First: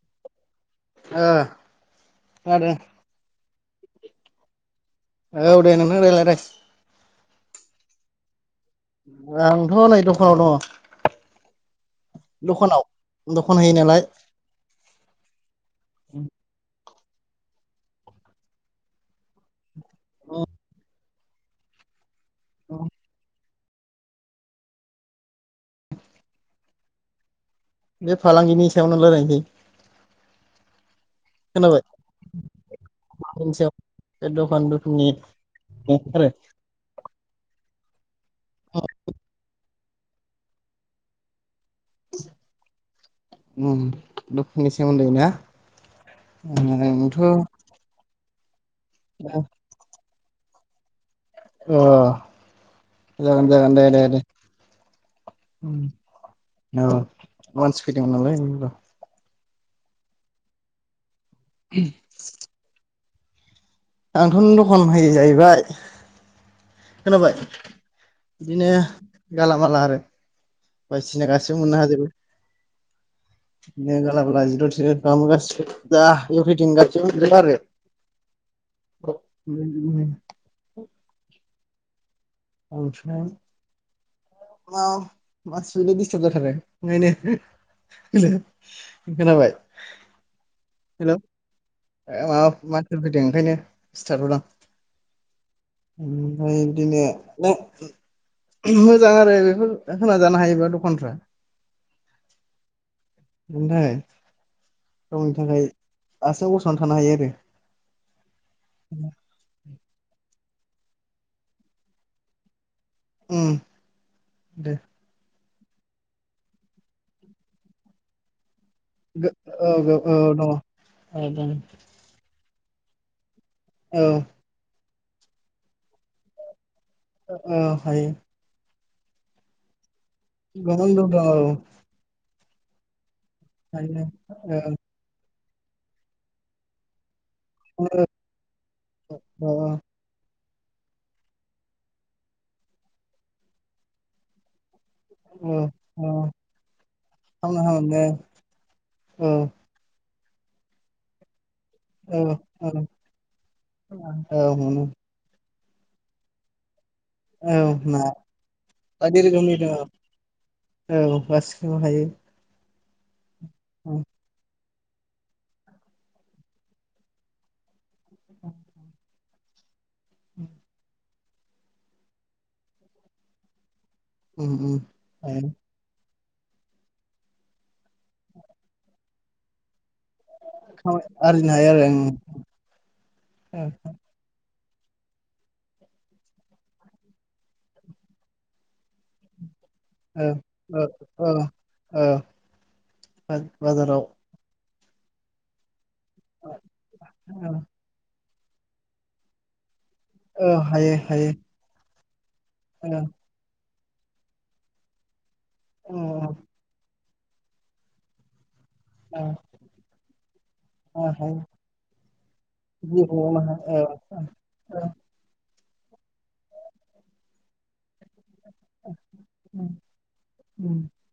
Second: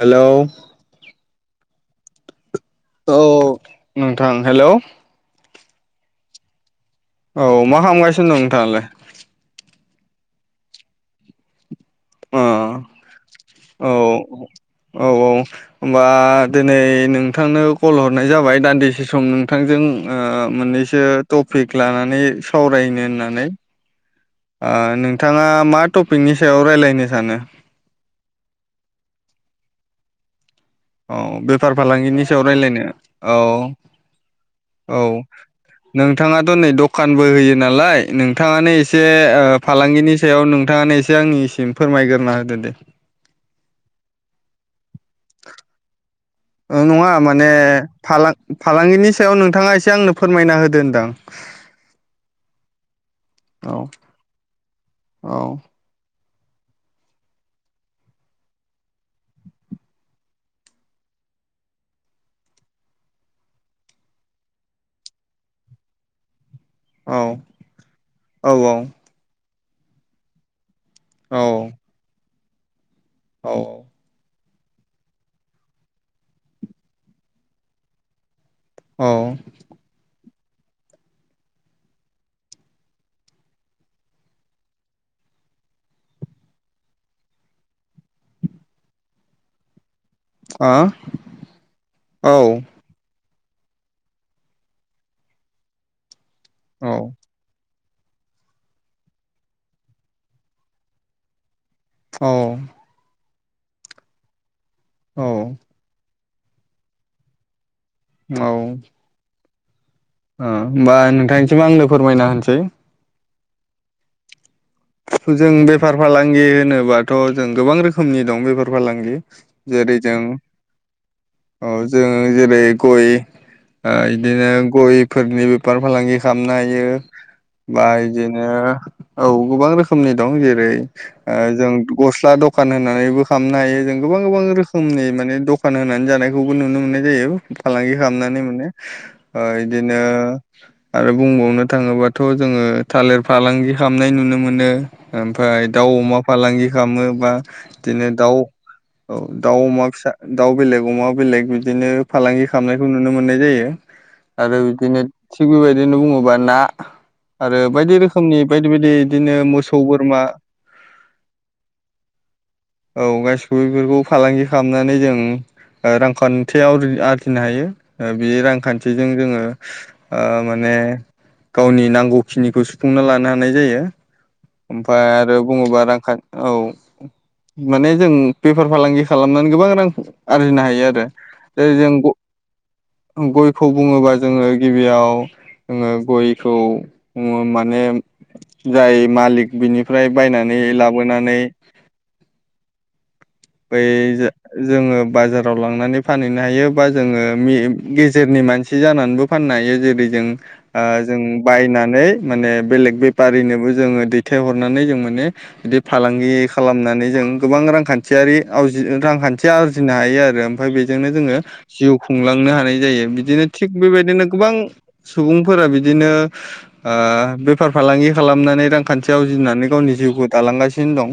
Hello ओ खोनादों औ नोंथां हेलौ औ दे नोंनो रायलायनाय औ मा खालामगासिनो दं नोंथाङालाय आंथ' नै दखानाव अ दङ दखानाव दखान होयो औ नालाय औ औ होनबा दिनै नोंथांनो कल हरनाय जाबाय दान्दिसे सम नोंथांजों ओ मोननैसो टपिक लानानै सावरायनो होननानै ओ नोंथाङा मा टपिकनि सायाव रायज्लायनो सानो बे फालांगिनि सायावनो रायलायनोसै औ बेफार खोनाबाय फालांगिनि सायाव रायज्लायनो फालांगिनि सायाव बे दखान औ औ दखाननि आरो नोंथाङाथ' नै दख खानबो होयो नालाय नोंथाङानो एसे फालांगिनि सायाव नोंथाङानो एसे आंनिसिम फोरमायग्रोना होदो दे दुखुनि सोमोन्दै ना नङा आंथ' माने फालां फालांगिनि सायाव नोंथाङा एसे आंनो फोरमायना होदो होनदां अ जागोन जागोन औ दे दे दे औ औ औ मानसि फैदोंमोनालाय र ओ आंथ'नो दखान होयो जाहैबाय औ खोनाबाय बिदिनो औ गालामाला आरो बायसिना औ गासिबो मोननो हाजोबो औ ने गाला बालाजि इभिरिथिं गासिबो मोनजोबो आरो औ उम उसनाय जोंनाव मानसि फैदोंलै दिस्टार्ब जाथारो नै नै खोनाबाय आ ओ औ माबा मानसिफोर फैदों ओंखायनो सिरि थाथदों आं ओ औ बिदिनो मोजां आरो बेफोरखौ होना जानो हायोबा दखानफ्रा औ बेनि थाखाय औ गावनि थाखाय ओ आथिंआव गसंनानै थानो हायो आरो औ ओ होमबा नोंथांनिसिम आंनो फोरमायना होनोसै ओम दे जों बेफार फालांगि होनोबाथ' जों गोबां रोखोमनि दं बेफार फालांगि औ जेरै जों दङ औ दङ अ जों जेरै गय ओ औ इदिनो गयफोरनि बेफार फालांगि खालामनो हायो औ बा हायो इदिनो औ गोबां रोखोम रोखोमनि नि दं जेरै गोबां दं ओ दङ जों औ गस्ला दखान होनानैबो खालामनो हायो जों गोबां गोबां रोखोमनि माने दखान होनानै जानायखौबो नुनो मोननाय जायो औ फालांगि खालामनानै मोनो ओ औ इदिनो आरो बुंबावनो थाङोबाथ' जोङो थालेर फालांगि खालामनाय नुनो मोनो औ ओमफाय दाउ औ अमा फालांगि खामोबा औ इदिनो दाउ औ दाउ अमा फिसा दाउ बेलेग अमा बेलेग बिदि बिदिनो फालांगि खालामनायखौ नुनो मोननाय जायो आरो बिदिनो थिग बेबायदिनो बुङोबा ना आरो बायदि ना रोखोमनि बायदि बायदि इदिनो रोखोमनि मोसौ दङ बोरमा औ औ गासैखौबो हायो। औ गासिखौबो बेफोरखौ फालांगि खालामनानै जों रांखान्थियाव आरजिनो हायो बे रांखान्थिजों जोङो ओ माने गावनि नांगौखिनिखौ सुफुंना लानो हानाय जायो ओमफाय आरो बुङोबा रांखान औ माने जों बेफार फालांगि खालामनानै गोबां रां आरजिनो हायो आरो आरजिनो हायो जेरै जों गय आरो गयखौ बुङोबा जोङो गिबियाव गयखौ माने जाय मालिक बिनिफ्राय बायनानै लाबोनानै ओं औ बै बाजाराव जोङो बाजाराव लांनानै फानहैनो हायो बा जोङो मि गि जेरनि मानसि जानानैबो फाननो हायो जेरै जों औ हायो जों हायो बायनानै माने औ बेलेग बेफारिनोबो जोङो दैथायहरनानै जों माने बिदि फालांगि औ खालामनानै जों गोबां रांखान्थियारि [unintelligible] औ रांखान्थि आरजिनो हायो आरो ओमफ्राय बेजोंनो औ हायो जोङो जिउ खुंलांनो हानाय जिउ जायो बिदिनो खुंलांनो थिग हायो बेबायदिनो गोबां सुबुं फोरा बिदिनो ओ बेफार फालांगि खालामनानै खान्थि आरजिनानै गावनि जिउखौ दालांगासिनो दं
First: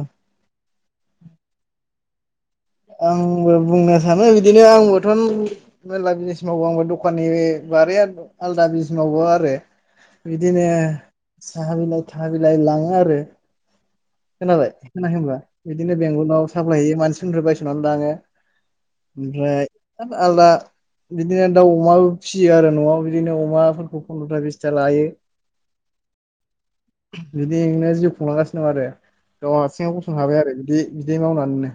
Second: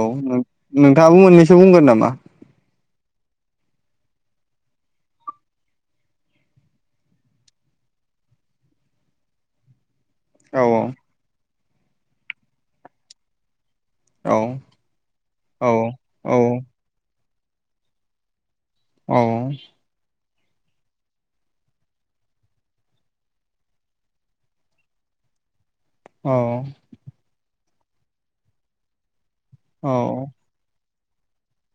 औ नोंथाङाबो मोननैसो बुंगोन नामा आंबो बुंनो सानो बिदिनो आंबोथ' मेरला बिजनेस मावो आंबो दखाननि बारिया आलदा बिज मावो आरो औ बिदिनो साहाबिलाय थाहाबिलाय लाङो आरो खोनाबाय होनाखै होनबा औ बिदिनो औ बेंगलाव साप्लाय होयो मानसि बायसनानै लाङो औ ओमफ्राय आलदा बिदिनो दाउ अमाबो फिसियो आरो न'आव बिदिनो अमाफोरखौ फन्द्रथा बिसथा लायो अह बिदिनो जिउ खुंलांगासिनो दं आरो गाव हारसिङाव गसंनो हाबाय आरो बिदि बिदि मावनानै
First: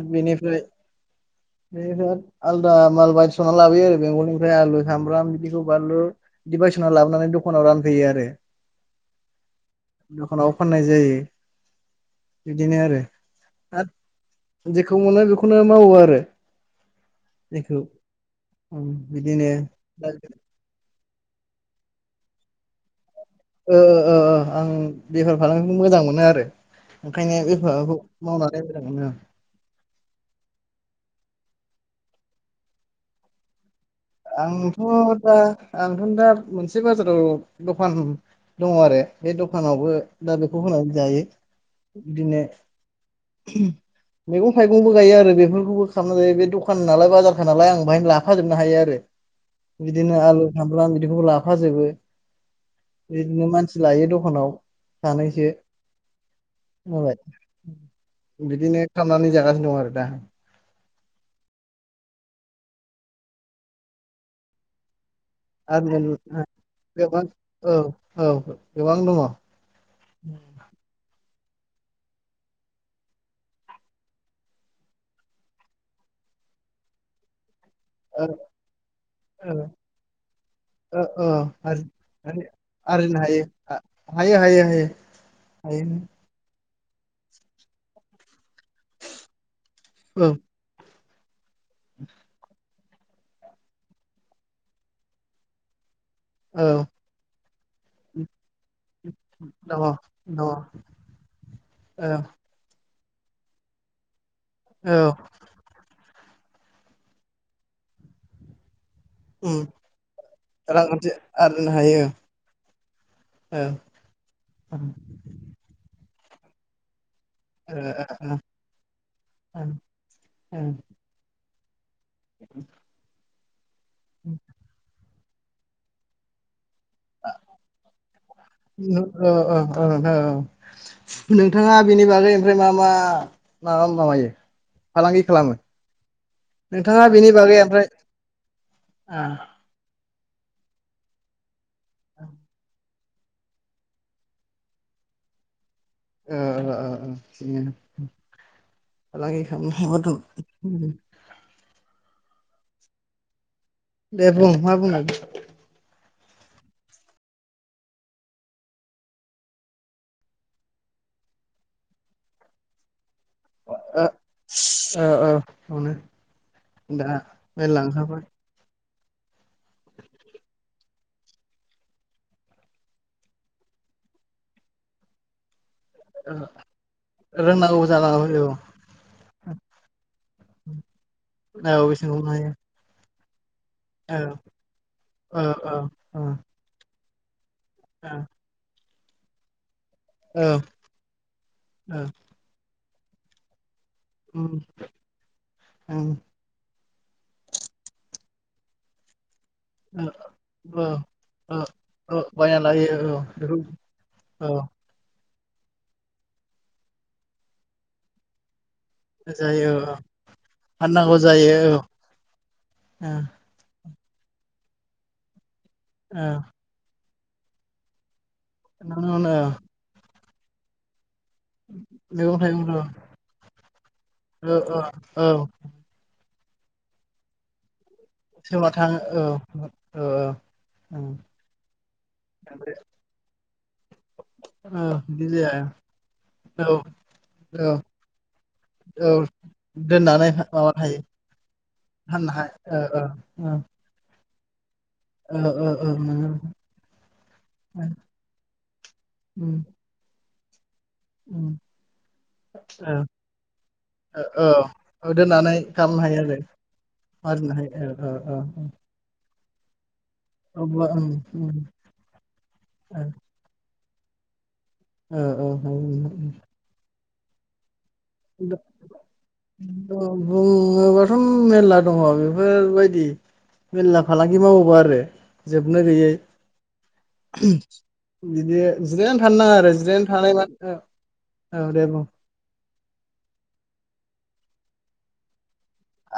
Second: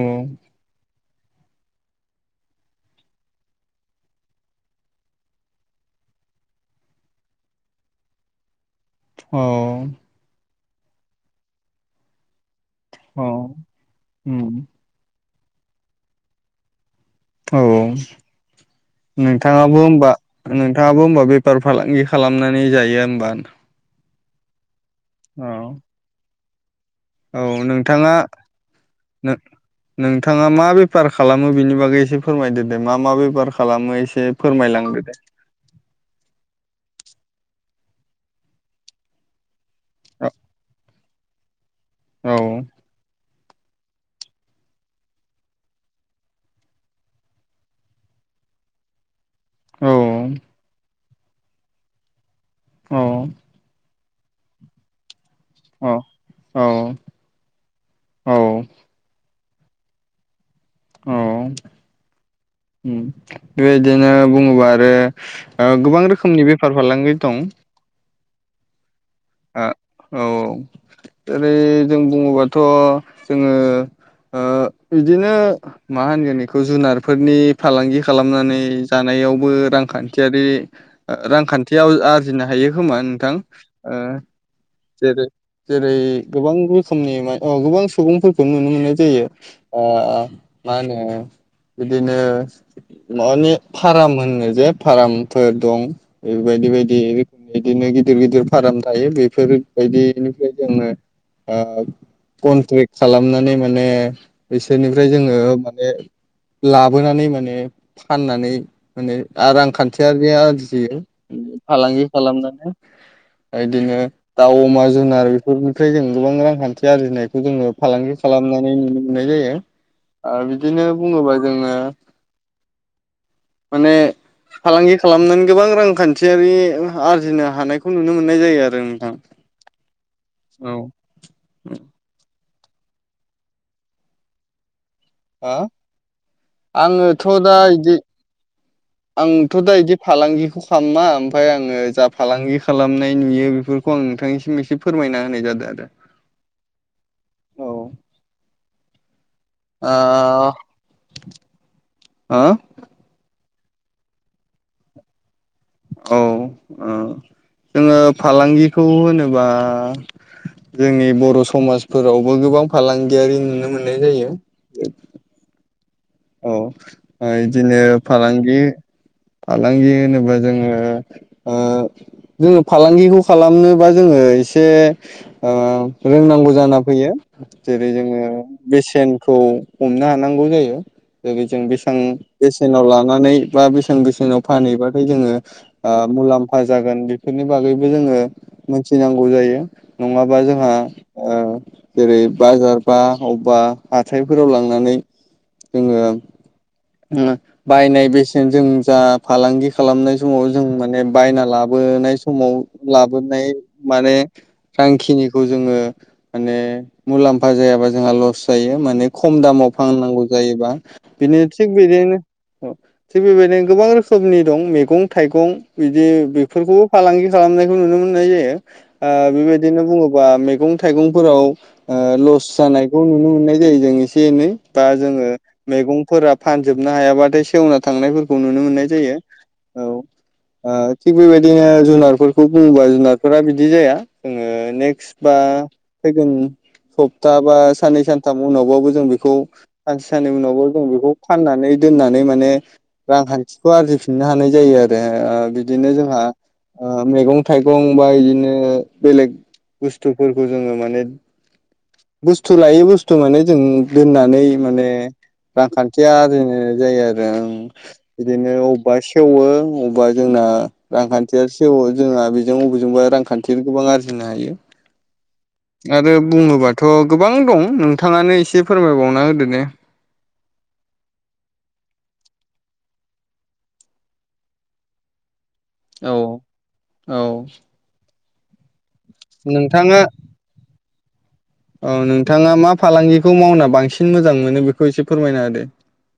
आरो बेनिफ्राय [inaudible] बे आलदा माल बायस'ना लाबोयो आरो बेंगलनिफ्राय आलु, सामब्राम बिदिखौ बानलु। बायस'ना लाबोनानै दखानाव रानफैयो आरो। अह। दखानाव फाननाय जायो बिदिनो आरो [unintelligible] जेखौ मोनो बेखौनो मावो आरो। औ जेखौ उम बिदिनो नोंथाङाबो होमबा नोंथाङाबो होमबा बेफार फालांगि खालामनानै जायो होमबा। ओ ओ ओ आं बेफार औ फालांगिखौनो मोजां मोनो आरो। ओंखायनो औ बेफारखौ नोंथाङा मावनानै मोजां मोनो नों-नोंथाङा मा बे फार खालामो बिनि बागै एसे फोरमायदो दे मा मा बेफार खालामो। एसे आंथ' फोरमायलांदो दे दा आंथ' दा मोनसे बाजाराव दखान दङ आरो बे दखानावबो औ दा बेखौ होनानै जायो। बिदिनो मैगं थाइगंबो गायो आरो बेफोरखौबो खालामना जायो। बे दखान नालाय बाजारखा नालाय आं बेहायनो लाफाजोबनो हायो आरो। औ बिदिनो आलु, सामब्राम बिदिखौबो लाफाजोबो। औ बिदिनो मानसि लायो द खानाव लानाय जा यो माबाय औ बिदिनो खालामनानै जागासिनो। दं आरो दा। औ उम बेबायदिनो बुङोबा आरो ओ गोबां रोखोमनि आरो बेफार फालांगि गोबां दं। औ औ गोबां दङ। ओरै जों बुङोबाथ' जोङो ओ‌ बिदिनो मा होनगोन एखौ जुनारफोरनि फालांगि ओ खालामनानै जानायावबो रांखान्थियारि ओ ओ आरो रांखान्थियाव आरो आरजिनो हा यो खोमा आरजिनो नोंथां? हायो ओ‌ हायो हायो हायो जेरै जेरै हायो गोबां बां रोखोमनि मा गोबां सुबुंफोरखौ नुनो मोननाय जायो आ औ मा होनो बिदिनो मानि फाराम होनो जे फारामफोर दं। बेबायदि औ बायदि [unintelligible] बिदिनो गिदिर गिदिर फाराम थायो बेफोर दङ दङ बायदिनिफ्राय औ जोङो ओ कनट्रे ट्रेक खालामनानै माने बिसोरनिफ्राय औ जोङो माने लाबोनानै माने फाननानै माने उम रांखान्थियारि आरजियो रांखान्थि आरजिनो हायो फालांगि खालामनानै। दा इदिनो दाउ, औ अमा जुनार बेफोरनिफ्राय जों गोबां रांखान्थि आरजिनाय खौ जोङो फालांगि नोंथाङा खालामनानै नुनो मोननाय जायो‌। आ बिदिनो बुङोबा जोङो माने फालांगि खालामनानै गोबां रांखान्थियारि आरजिनो हानायखौ नु नुनो मोननाय जायो आरो नोंथां। नोंथाङा बेनि बागै ओमफ्राय मा मा माबा माबायो? फालांगि हा खालामो? नोंथाङा आङोथ' बेनि दा बागै ओमफ्राय इदि आंथ' दा इदि फालांगिखौ खालामा। ओमफाय आङो जा फालांगि खालामनाय नुयो बेफोरखौ आं नोंथांनिसिम एसे फोरमायना होनाय जादो आरो। ओ ओ ओ औ ओम। फालांगि आ खालाम [unintelligible] [inaudible] दे बुं मा बुंनो [unintelligible] औ ओ जोङो फालांगिखौ होनोबा जोंनि बर' समाजफोरावबो गोबां फालां गियारि नुनो मोननाय जायो। अनो। औ ओ इदिनो फालांगि फालांगि होनोबा जोङो ओ जोङो फालांगिखौ खालामनोबा जोङो ओ एसे ओ रोंनांगौ जाना फैयो रोंनांगौ जेरै जोङो जानांगौ बेसेनखौ हमनो हा नांगौ' जायो बेबादिनो औ बेसेबां बेसेन हमनो हायो बेसेनाव लानानै बा बेसेन औ बेसेनाव फानहैबाथाय जोङो औ औ आ औ मुलाम्फा जागोन बे नि बागैबो जोङो मोनथिनांगौ जायो नङाबा जोंहा आ औ जेरै बाजार बा अबेबा हाथायफोराव लांनानै औ ओ बायनाय बेसेन जों जा फालांगि खालामनाय समाव जों औ माने बायना लाबोनाय औ समाव बायना लायो औ लाबोनाय बेखौ माने औ थांखिनि खौ‌ जोङो माने मुलाम्फा जायाबा जोंहा लस जायो माने खम जायो दामाव औ औ फाननांगौ जायोबा फाननांगौ बिनि जायो थिग बेदिनो ओ औ थिग बेबायदिनो गोबां रोखोम खोमनि दं मैगं थाइगं बिदि औ बेफोरखौबो फालांगि खालामनायखौ नुनो मोननाय जायो ओ नंगौनो औ बेबायदिनो बुङोबा मैगं थाइगं फोराव‌ ओ मैगं लस थाइगंखौ जानायखौ नुनो मोननाय जायो जोङो एसे एनै औ बा औ औ ओ मेगंफोरा फानजोबनो हायाबाथाय सेवना थांनायफोरखौ नुनो मोननाय जायो औ ओ ओम थिग बेबायदिनो जुनार बेफोरखौ बुङोबा जुनारफोरा बिदि जाया जोङो औ नेक्स्ट बिदि बा जाया फैगोन औ सप्ता बा औ साननै सानथाम उनावबाबो जों औ बेखौ सानसे दोननानै साननै उनावबो माबा जों थायो बेखौ फाननानै दोननानै फाननो माने हायो ओ रांखान्थिखौ आरजिफिननो हानाय बे ओ बिदिनो जोंहा ओ मैगं थाइगं उम बा बिदिनो बेलेग बुस्थुफोरखौ जोङो माने उम [inaudible] बुस्थु लायो ओ बुस्थु माने जों दोननानै ओ औ माने औ दोननानै खालामनो रांखान्थिया हायो आरो जोंनो जायो आरो आरजिनो आरो हायो औ औ बिदिनो औ अबेबा सेवो अबेबा जोंना अब्ला ओं रांखान्थिया ओं सेवो जोंना बेजों अबेजोंबा रांखान्थि गोबां आरजि होननो हायो अ अ आरो बुङोबाथ' गोबां दं नों बुङोबाथ' मेर्ला दङ बे बेफोरबायदि मेरला फालांगि मावोबा आरो जोबनो गैयै औ औ बिदि जिरायनो थानो नाङा आरो नोंथाङा जिरायनो थानाय माने औ नोंथाङा मा फालांगिखौ मावना बांसिन मोजां मोनो बेखौ एसे फोरमायना होदो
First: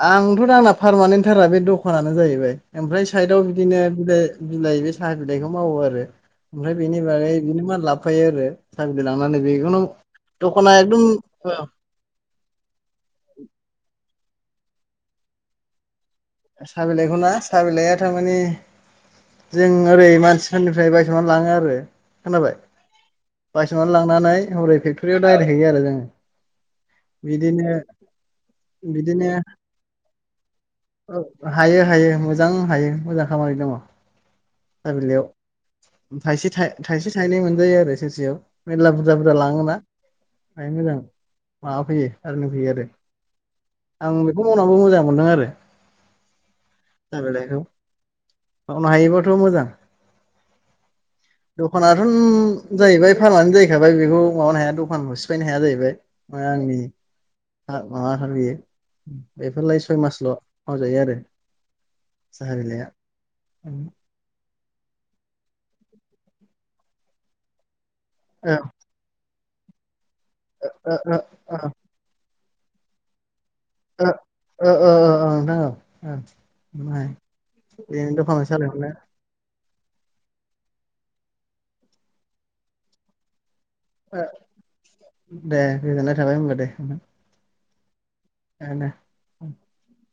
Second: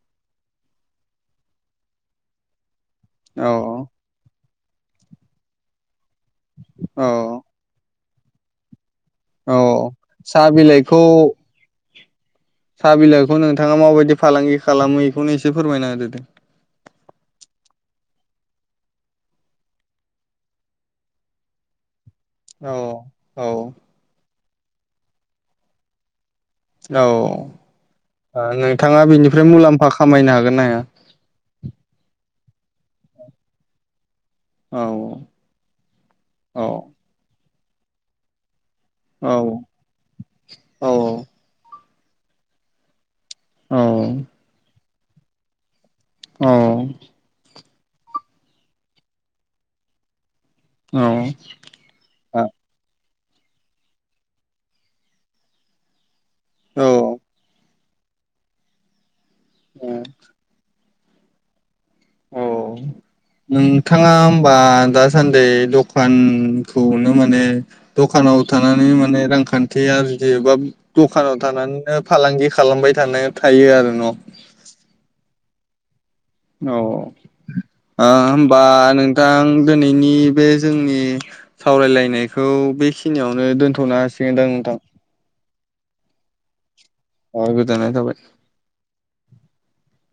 आंथ' दा आंना पारमानेन्टथारा बे दखानानो जाहैबाय ओमफ्राय साइदआव औ बिदिनो बिलाइ बिलाइ बे साहा बिलाइखौ मावो आरो ओमफ्राय औ बेनि बागै बिनो मान लाबफायो आरो सा बिल्इ लांनानै औ बेखौ नों साहा दखाना एकदम बिलाइखौ ओ साहा बिलाइखौ नोंथाङा माबायदि फालांगि खालामो इखौनो एसे फोरमायना होदो साहा बिलाइखौ ना साहा बिलाइआ थारमाने जों ओरै मानसिफोरनिफ्राय बायस'नानै लाङो आरो खोनाबाय, औ औ बायसननानै लांनानै हरै फेक्ट'रियाव डाइरेक्ट हैयो आरो जोङो औ बिदिनो ओ नोंथाङा बेनिफ्राय मुलाम्फा खामायनो हागोन ना हाया? औ हायो हायो मोजां हायो मोजां खामानि दङ। औ साबिलाइयाव थाइसे औ थाइसे थाइनै मोनजायो आरो सेरसेयाव मेल्ला बुरजा बुरजा औ लाङोना ओमफ्राय औ मोजां माबा फैयो आरनिं फैयो आरो आं औ बेखौ मावनानैबो मोजां मोनदों आरो साबिलाइखौ मावनो हायोबाथ' मोजां औ दखानाथ'न जाहैबाय खानानो जाहैखाबाय बेखौ माबानो हाया दखानखौ सिफायनो हाया जाहैबाय हो औ आंनि [unintelligible] बेफोरलाय सय मासल' मावजायो आरो। औ साहा बिलाइआ नोंथाङा बा दासान्दि दखानखौनो माने दखानाव ओ थानानै माने रांखान्थि आरजियोबा ओ ओ दखानाव ओ थानानैनो फालांगि खा खालामबाय थानो थायो आरो ओ न' ओ ओ ओ ओ नोंथां ओ औ ओ बेनो दखानाव होमबा सालायहरनो नोंथां दिनैनि बे जोंनि सावरायलायनायखौ बेखिनियावनो दोनथ' थ'नो ओ हांसिगोन दां नोंथां? दे गोजोननाय थाबाय होनबा दे। औ गोजोननाय थाबाय। [unintelligible]